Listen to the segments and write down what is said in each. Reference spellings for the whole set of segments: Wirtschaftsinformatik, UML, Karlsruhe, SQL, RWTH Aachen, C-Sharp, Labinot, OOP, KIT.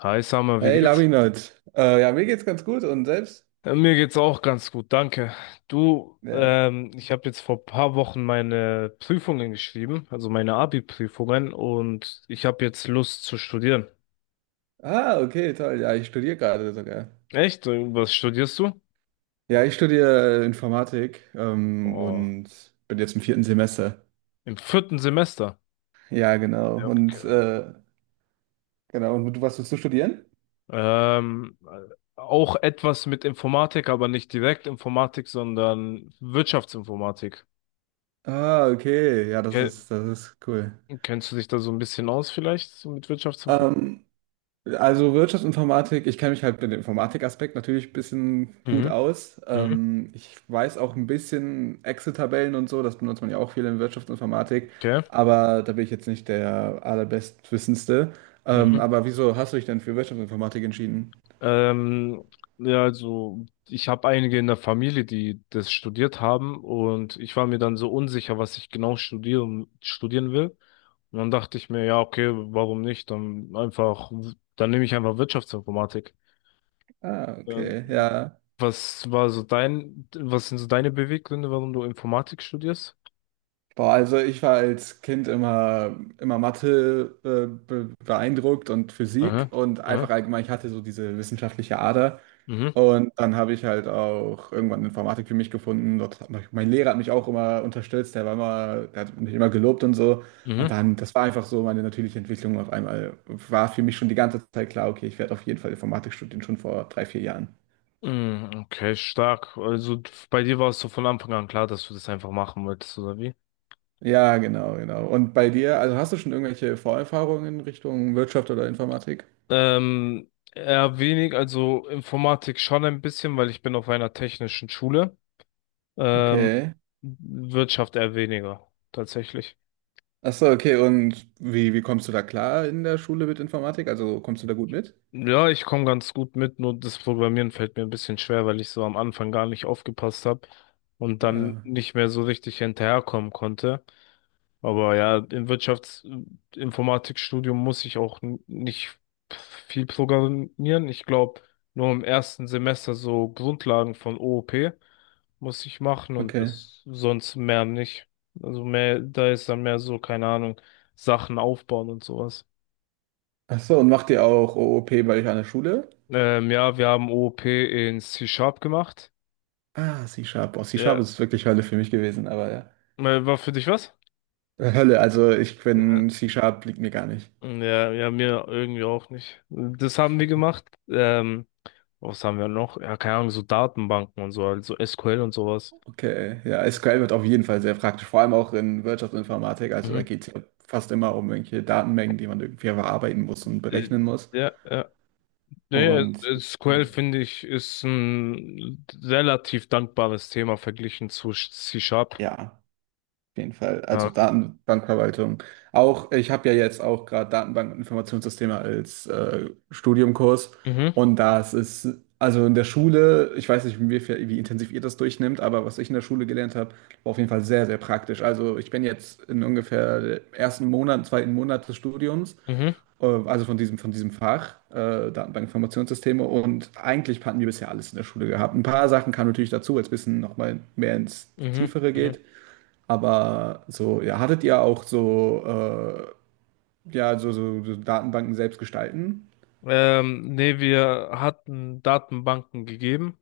Hi Summer, wie Hey, geht's? Labinot. Ja, mir geht's ganz gut und selbst? Mir geht's auch ganz gut, danke. Du, Ja. Ich habe jetzt vor paar Wochen meine Prüfungen geschrieben, also meine Abi-Prüfungen, und ich habe jetzt Lust zu studieren. Ah, okay, toll. Ja, ich studiere gerade sogar. Echt? Was studierst du? Ja, ich studiere Informatik Oh, und bin jetzt im vierten Semester. im vierten Semester. Ja, genau. Ja, Und okay. äh, genau. Und du, was willst du studieren? Ähm, äh, auch etwas mit Informatik, aber nicht direkt Informatik, sondern Wirtschaftsinformatik. Ah, okay. Ja, das Ke- ist, das ist cool. Kennst du dich da so ein bisschen aus vielleicht, so mit Wirtschaftsinformatik? Ähm, Also Wirtschaftsinformatik, ich kenne mich halt mit dem Informatikaspekt natürlich ein bisschen gut Mhm. aus. Mhm. Ich weiß auch ein bisschen Excel-Tabellen und so, das benutzt man ja auch viel in Wirtschaftsinformatik, Okay. aber da bin ich jetzt nicht der allerbestwissendste. Mhm. Aber wieso hast du dich denn für Wirtschaftsinformatik entschieden? Ähm, ja, also ich habe einige in der Familie, die das studiert haben und ich war mir dann so unsicher, was ich genau studieren will. Und dann dachte ich mir, ja, okay, warum nicht? Dann einfach, dann nehme ich einfach Wirtschaftsinformatik. Ah, okay, Ähm, ja. was war so was sind so deine Beweggründe, warum du Informatik studierst? Boah, also ich war als Kind immer, immer Mathe be beeindruckt und Physik Aha, und einfach aha, allgemein, ich hatte so diese wissenschaftliche Ader. mhm, Und dann habe ich halt auch irgendwann Informatik für mich gefunden. Dort hat mich, mein Lehrer hat mich auch immer unterstützt, der war immer, der hat mich immer gelobt und so. Und mhm. dann, das war einfach so meine natürliche Entwicklung auf einmal. War für mich schon die ganze Zeit klar, okay, ich werde auf jeden Fall Informatik studieren, schon vor drei, vier Jahren. Mm, okay, stark. Also bei dir war es so von Anfang an klar, dass du das einfach machen wolltest, oder wie? Ja, genau, genau. Und bei dir, also hast du schon irgendwelche Vorerfahrungen in Richtung Wirtschaft oder Informatik? Eher wenig, also Informatik schon ein bisschen, weil ich bin auf einer technischen Schule. Ähm, Okay. Wirtschaft eher weniger, tatsächlich. Ach so, okay. Und wie, wie kommst du da klar in der Schule mit Informatik? Also kommst du da gut mit? Ja, ich komme ganz gut mit, nur das Programmieren fällt mir ein bisschen schwer, weil ich so am Anfang gar nicht aufgepasst habe und dann Ja. nicht mehr so richtig hinterherkommen konnte. Aber ja, im Wirtschaftsinformatikstudium muss ich auch nicht viel programmieren. Ich glaube, nur im ersten Semester so Grundlagen von OOP muss ich machen und Okay. das sonst mehr nicht. Also mehr, da ist dann mehr so, keine Ahnung, Sachen aufbauen und sowas. Ach so, und macht ihr auch OOP bei euch an der Schule? Ja, wir haben OOP in C-Sharp gemacht. Ah, C-Sharp. Oh, C-Sharp Ja, ist wirklich Hölle für mich gewesen, aber ja. War für dich was? Hölle, also ich Ja. bin, C-Sharp liegt mir gar nicht. Ja, ja, mir irgendwie auch nicht. Das haben wir gemacht. Was haben wir noch? Ja, keine Ahnung, so Datenbanken und so, also SQL und sowas. Okay, ja, SQL wird auf jeden Fall sehr praktisch, vor allem auch in Wirtschaftsinformatik. Also da Mhm. geht es ja fast immer um irgendwelche Datenmengen, die man irgendwie verarbeiten muss und Äh, berechnen muss. ja, ja, ja, ja, Und SQL ja. finde ich ist ein relativ dankbares Thema verglichen zu C Sharp. Ja. Auf jeden Fall. Also Ja. Datenbankverwaltung. Auch, ich habe ja jetzt auch gerade Datenbank- und Informationssysteme als Studiumkurs. Mhm, Und das ist, also in der Schule, ich weiß nicht, wie, wie intensiv ihr das durchnimmt, aber was ich in der Schule gelernt habe, war auf jeden Fall sehr, sehr praktisch. Also ich bin jetzt in ungefähr dem ersten Monat, zweiten Monat des Studiums, mhm, also von diesem Fach, Datenbank- Informationssysteme. Und eigentlich hatten wir bisher alles in der Schule gehabt. Ein paar Sachen kamen natürlich dazu, als es ein bisschen nochmal mehr ins mhm, Tiefere mhm. geht. Aber so, ja, hattet ihr auch so, ja, so, so, so Datenbanken selbst gestalten? Nee, wir hatten Datenbanken gegeben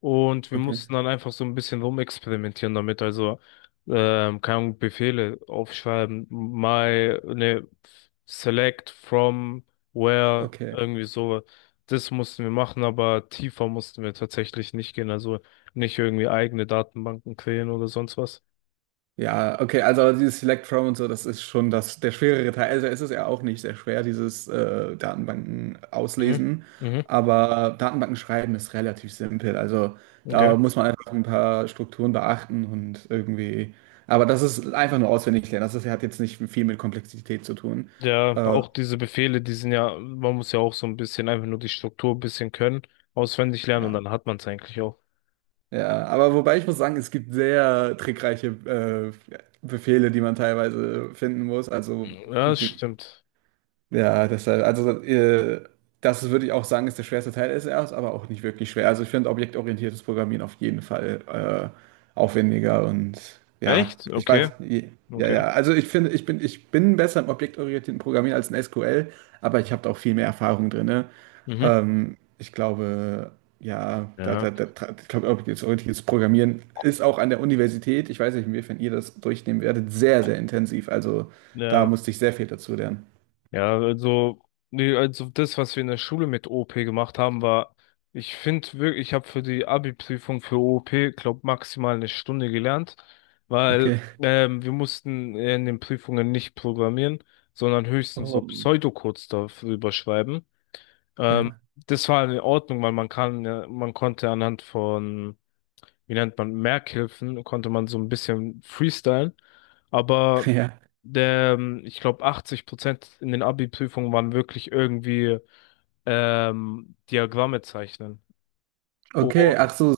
und wir Okay, mussten dann einfach so ein bisschen rumexperimentieren damit. Also, keine Ahnung, Befehle aufschreiben, my, ne, select from where, okay. irgendwie so. Das mussten wir machen, aber tiefer mussten wir tatsächlich nicht gehen. Also nicht irgendwie eigene Datenbanken kreieren oder sonst was. Ja, okay, also dieses Select From und so, das ist schon das, der schwerere Teil. Also es ist ja auch nicht sehr schwer, dieses Datenbanken Mhm. auslesen. Mhm. Aber Datenbanken schreiben ist relativ simpel. Also da Okay. muss man einfach ein paar Strukturen beachten und irgendwie. Aber das ist einfach nur auswendig lernen. Das ist, hat jetzt nicht viel mit Komplexität zu tun. Ja, Äh, auch diese Befehle, die sind ja, man muss ja auch so ein bisschen einfach nur die Struktur ein bisschen können, auswendig lernen und ja. dann hat man es eigentlich auch. Ja, aber wobei ich muss sagen, es gibt sehr trickreiche Befehle, die man teilweise finden muss. Also Ja, das wie- stimmt. ja, deshalb, also das würde ich auch sagen, ist der schwerste Teil ist erst, aber auch nicht wirklich schwer. Also ich finde objektorientiertes Programmieren auf jeden Fall aufwendiger und ja, Echt? ich Okay, weiß, ja, okay. ja. Also ich finde, ich bin besser im objektorientierten Programmieren als in SQL, aber ich habe da auch viel mehr Erfahrung drin. Ne? Mhm. Ich glaube, ja, Ja, ich glaube, objektorientiertes Programmieren ist auch an der Universität, ich weiß nicht, inwiefern ihr das durchnehmen werdet, sehr, sehr intensiv. Also da, ja, musste ich sehr viel dazu lernen. ja, also, nee, also das, was wir in der Schule mit OP gemacht haben, war, ich finde wirklich, ich habe für die Abi-Prüfung für OP, glaube maximal eine Stunde gelernt, weil Okay. Wir mussten in den Prüfungen nicht programmieren, sondern höchstens so Oh, Pseudocodes darüber schreiben. Ähm, ja, das war in Ordnung, weil man kann, ja- man konnte anhand von, wie nennt man, Merkhilfen, konnte man so ein bisschen freestylen. Aber ja. Ich glaube, 80 Prozent in den Abi-Prüfungen waren wirklich irgendwie Diagramme zeichnen. Oh, Okay, ach so,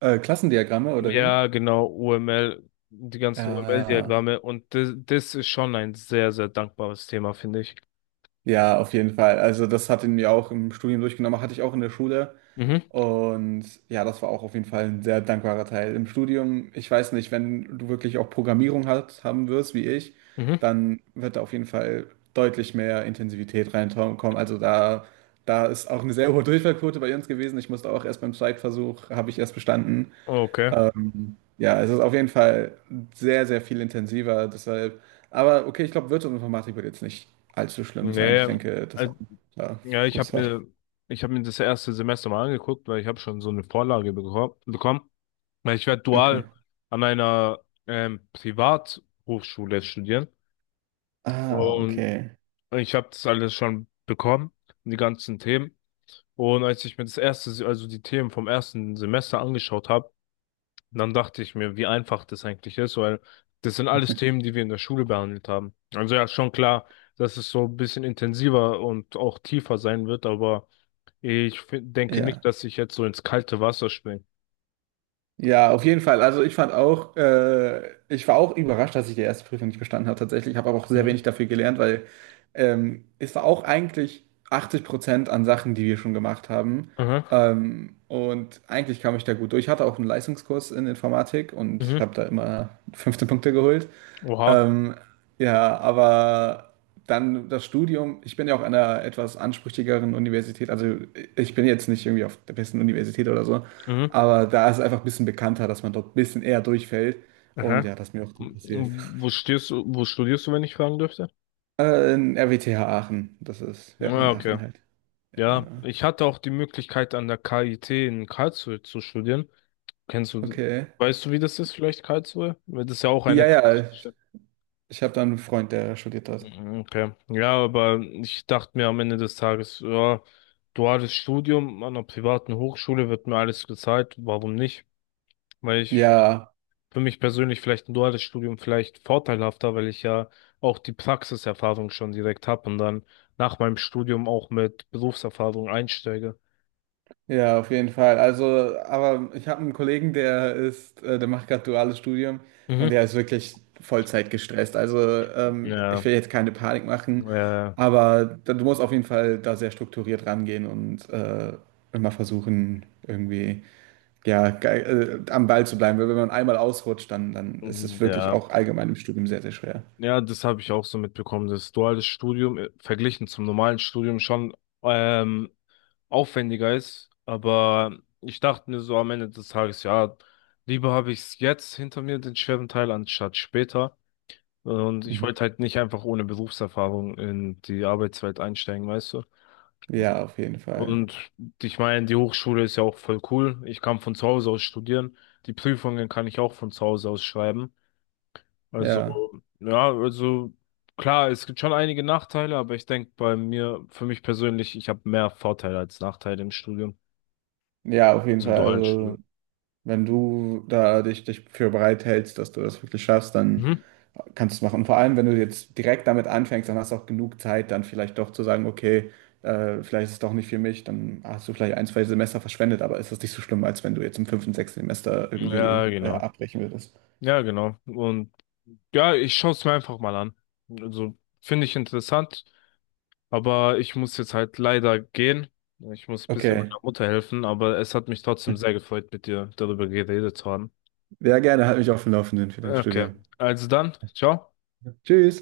Klassendiagramme oder wie? ja, genau, UML, die ganzen Ja, UML-Diagramme. Und das, das ist schon ein sehr, sehr dankbares Thema, finde ich. ja, auf jeden Fall. Also das hat ihn mir auch im Studium durchgenommen, hatte ich auch in der Schule. Mhm, Und ja, das war auch auf jeden Fall ein sehr dankbarer Teil. Im Studium, ich weiß nicht, wenn du wirklich auch Programmierung hat, haben wirst, wie ich, mhm. dann wird da auf jeden Fall deutlich mehr Intensivität reinkommen. Also da, da ist auch eine sehr hohe Durchfallquote bei uns gewesen. Ich musste auch erst beim Zweitversuch, habe ich erst bestanden. Okay. Ja, es ist auf jeden Fall sehr, sehr viel intensiver, deshalb. Aber okay, ich glaube, Wirtschaftsinformatik wird jetzt nicht allzu schlimm sein. Ich Nee, denke, das ist äh, ja, ja, gutes Fach. Ich habe mir das erste Semester mal angeguckt, weil ich habe schon so eine Vorlage bekommen. Weil ich werde Okay. dual an einer Privathochschule studieren. Ah, Und okay. ich habe das alles schon bekommen, die ganzen Themen. Und als ich mir das erste, also die Themen vom ersten Semester angeschaut habe, dann dachte ich mir, wie einfach das eigentlich ist, weil das sind alles Themen, die wir in der Schule behandelt haben. Also ja, schon klar, dass es so ein bisschen intensiver und auch tiefer sein wird, aber ich denke nicht, Ja. dass ich jetzt so ins kalte Wasser springe. Ja, auf jeden Fall. Also ich fand auch, ich war auch überrascht, dass ich die erste Prüfung nicht bestanden habe tatsächlich. Ich habe aber auch sehr wenig Mhm. dafür gelernt, weil es war auch eigentlich 80% an Sachen, die wir schon gemacht haben. Aha. Und eigentlich kam ich da gut durch. Ich hatte auch einen Leistungskurs in Informatik und Mhm. habe da immer 15 Punkte geholt. Oha. Ähm, ja, aber dann das Studium. Ich bin ja auch an einer etwas ansprüchigeren Universität. Also ich bin jetzt nicht irgendwie auf der besten Universität oder so, Mhm. aber da ist es einfach ein bisschen bekannter, dass man dort ein bisschen eher durchfällt. Und Aha. ja, das ist mir auch gut passiert. M- Wo studierst du, wenn ich fragen dürfte? In RWTH Aachen. Das ist, ja, Ah, in okay. Aachen halt. Ja, Ja, genau. ich hatte auch die Möglichkeit, an der KIT in Karlsruhe zu studieren. Kennst du, Okay. weißt du, wie das ist, vielleicht Karlsruhe? Weil das ist ja auch Ja, eine ja, technische. ich habe da einen Freund, der studiert dort. Mhm, okay. Ja, aber ich dachte mir am Ende des Tages, ja, duales Studium an einer privaten Hochschule wird mir alles gezahlt. Warum nicht? Weil ich Ja. für mich persönlich vielleicht ein duales Studium vielleicht vorteilhafter, weil ich ja auch die Praxiserfahrung schon direkt habe und dann nach meinem Studium auch mit Berufserfahrung einsteige. Ja, auf jeden Fall. Also, aber ich habe einen Kollegen, der macht gerade duales Studium und Mhm. der ist wirklich Vollzeit gestresst. Also, ich Ja, will jetzt keine Panik machen, äh, aber du musst auf jeden Fall da sehr strukturiert rangehen und immer versuchen, irgendwie ja, am Ball zu bleiben. Weil wenn man einmal ausrutscht, dann, dann ist es wirklich ja, auch allgemein im Studium sehr, sehr schwer. ja, das habe ich auch so mitbekommen, dass duales Studium verglichen zum normalen Studium schon ähm, aufwendiger ist. Aber ich dachte mir so am Ende des Tages, ja, lieber habe ich es jetzt hinter mir, den schweren Teil, anstatt später. Und ich wollte Mhm. halt nicht einfach ohne Berufserfahrung in die Arbeitswelt einsteigen, weißt du? Ja, auf jeden Fall. Und ich meine, die Hochschule ist ja auch voll cool. Ich kann von zu Hause aus studieren. Die Prüfungen kann ich auch von zu Hause aus schreiben. Also, Ja, ja, also klar, es gibt schon einige Nachteile, aber ich denke bei mir, für mich persönlich, ich habe mehr Vorteile als Nachteile im Studium, ja, auf jeden also im Fall. dualen Also. Studium. Wenn du da dich für bereit hältst, dass du das wirklich schaffst, dann Mhm. kannst du es machen. Und vor allem, wenn du jetzt direkt damit anfängst, dann hast du auch genug Zeit, dann vielleicht doch zu sagen, okay, vielleicht ist es doch nicht für mich, dann hast du vielleicht ein, zwei Semester verschwendet, aber ist das nicht so schlimm, als wenn du jetzt im fünften, sechsten Semester irgendwie Ja, äh, genau. abbrechen würdest. Ja, genau. Und ja, ich schaue es mir einfach mal an. Also, finde ich interessant. Aber ich muss jetzt halt leider gehen. Ich muss ein bisschen Okay, meiner Mutter helfen, aber es hat mich trotzdem sehr gefreut, mit dir darüber geredet zu haben. sehr gerne, halt mich auf dem Laufenden für dein Okay, Studium. also dann, ciao. Tschüss!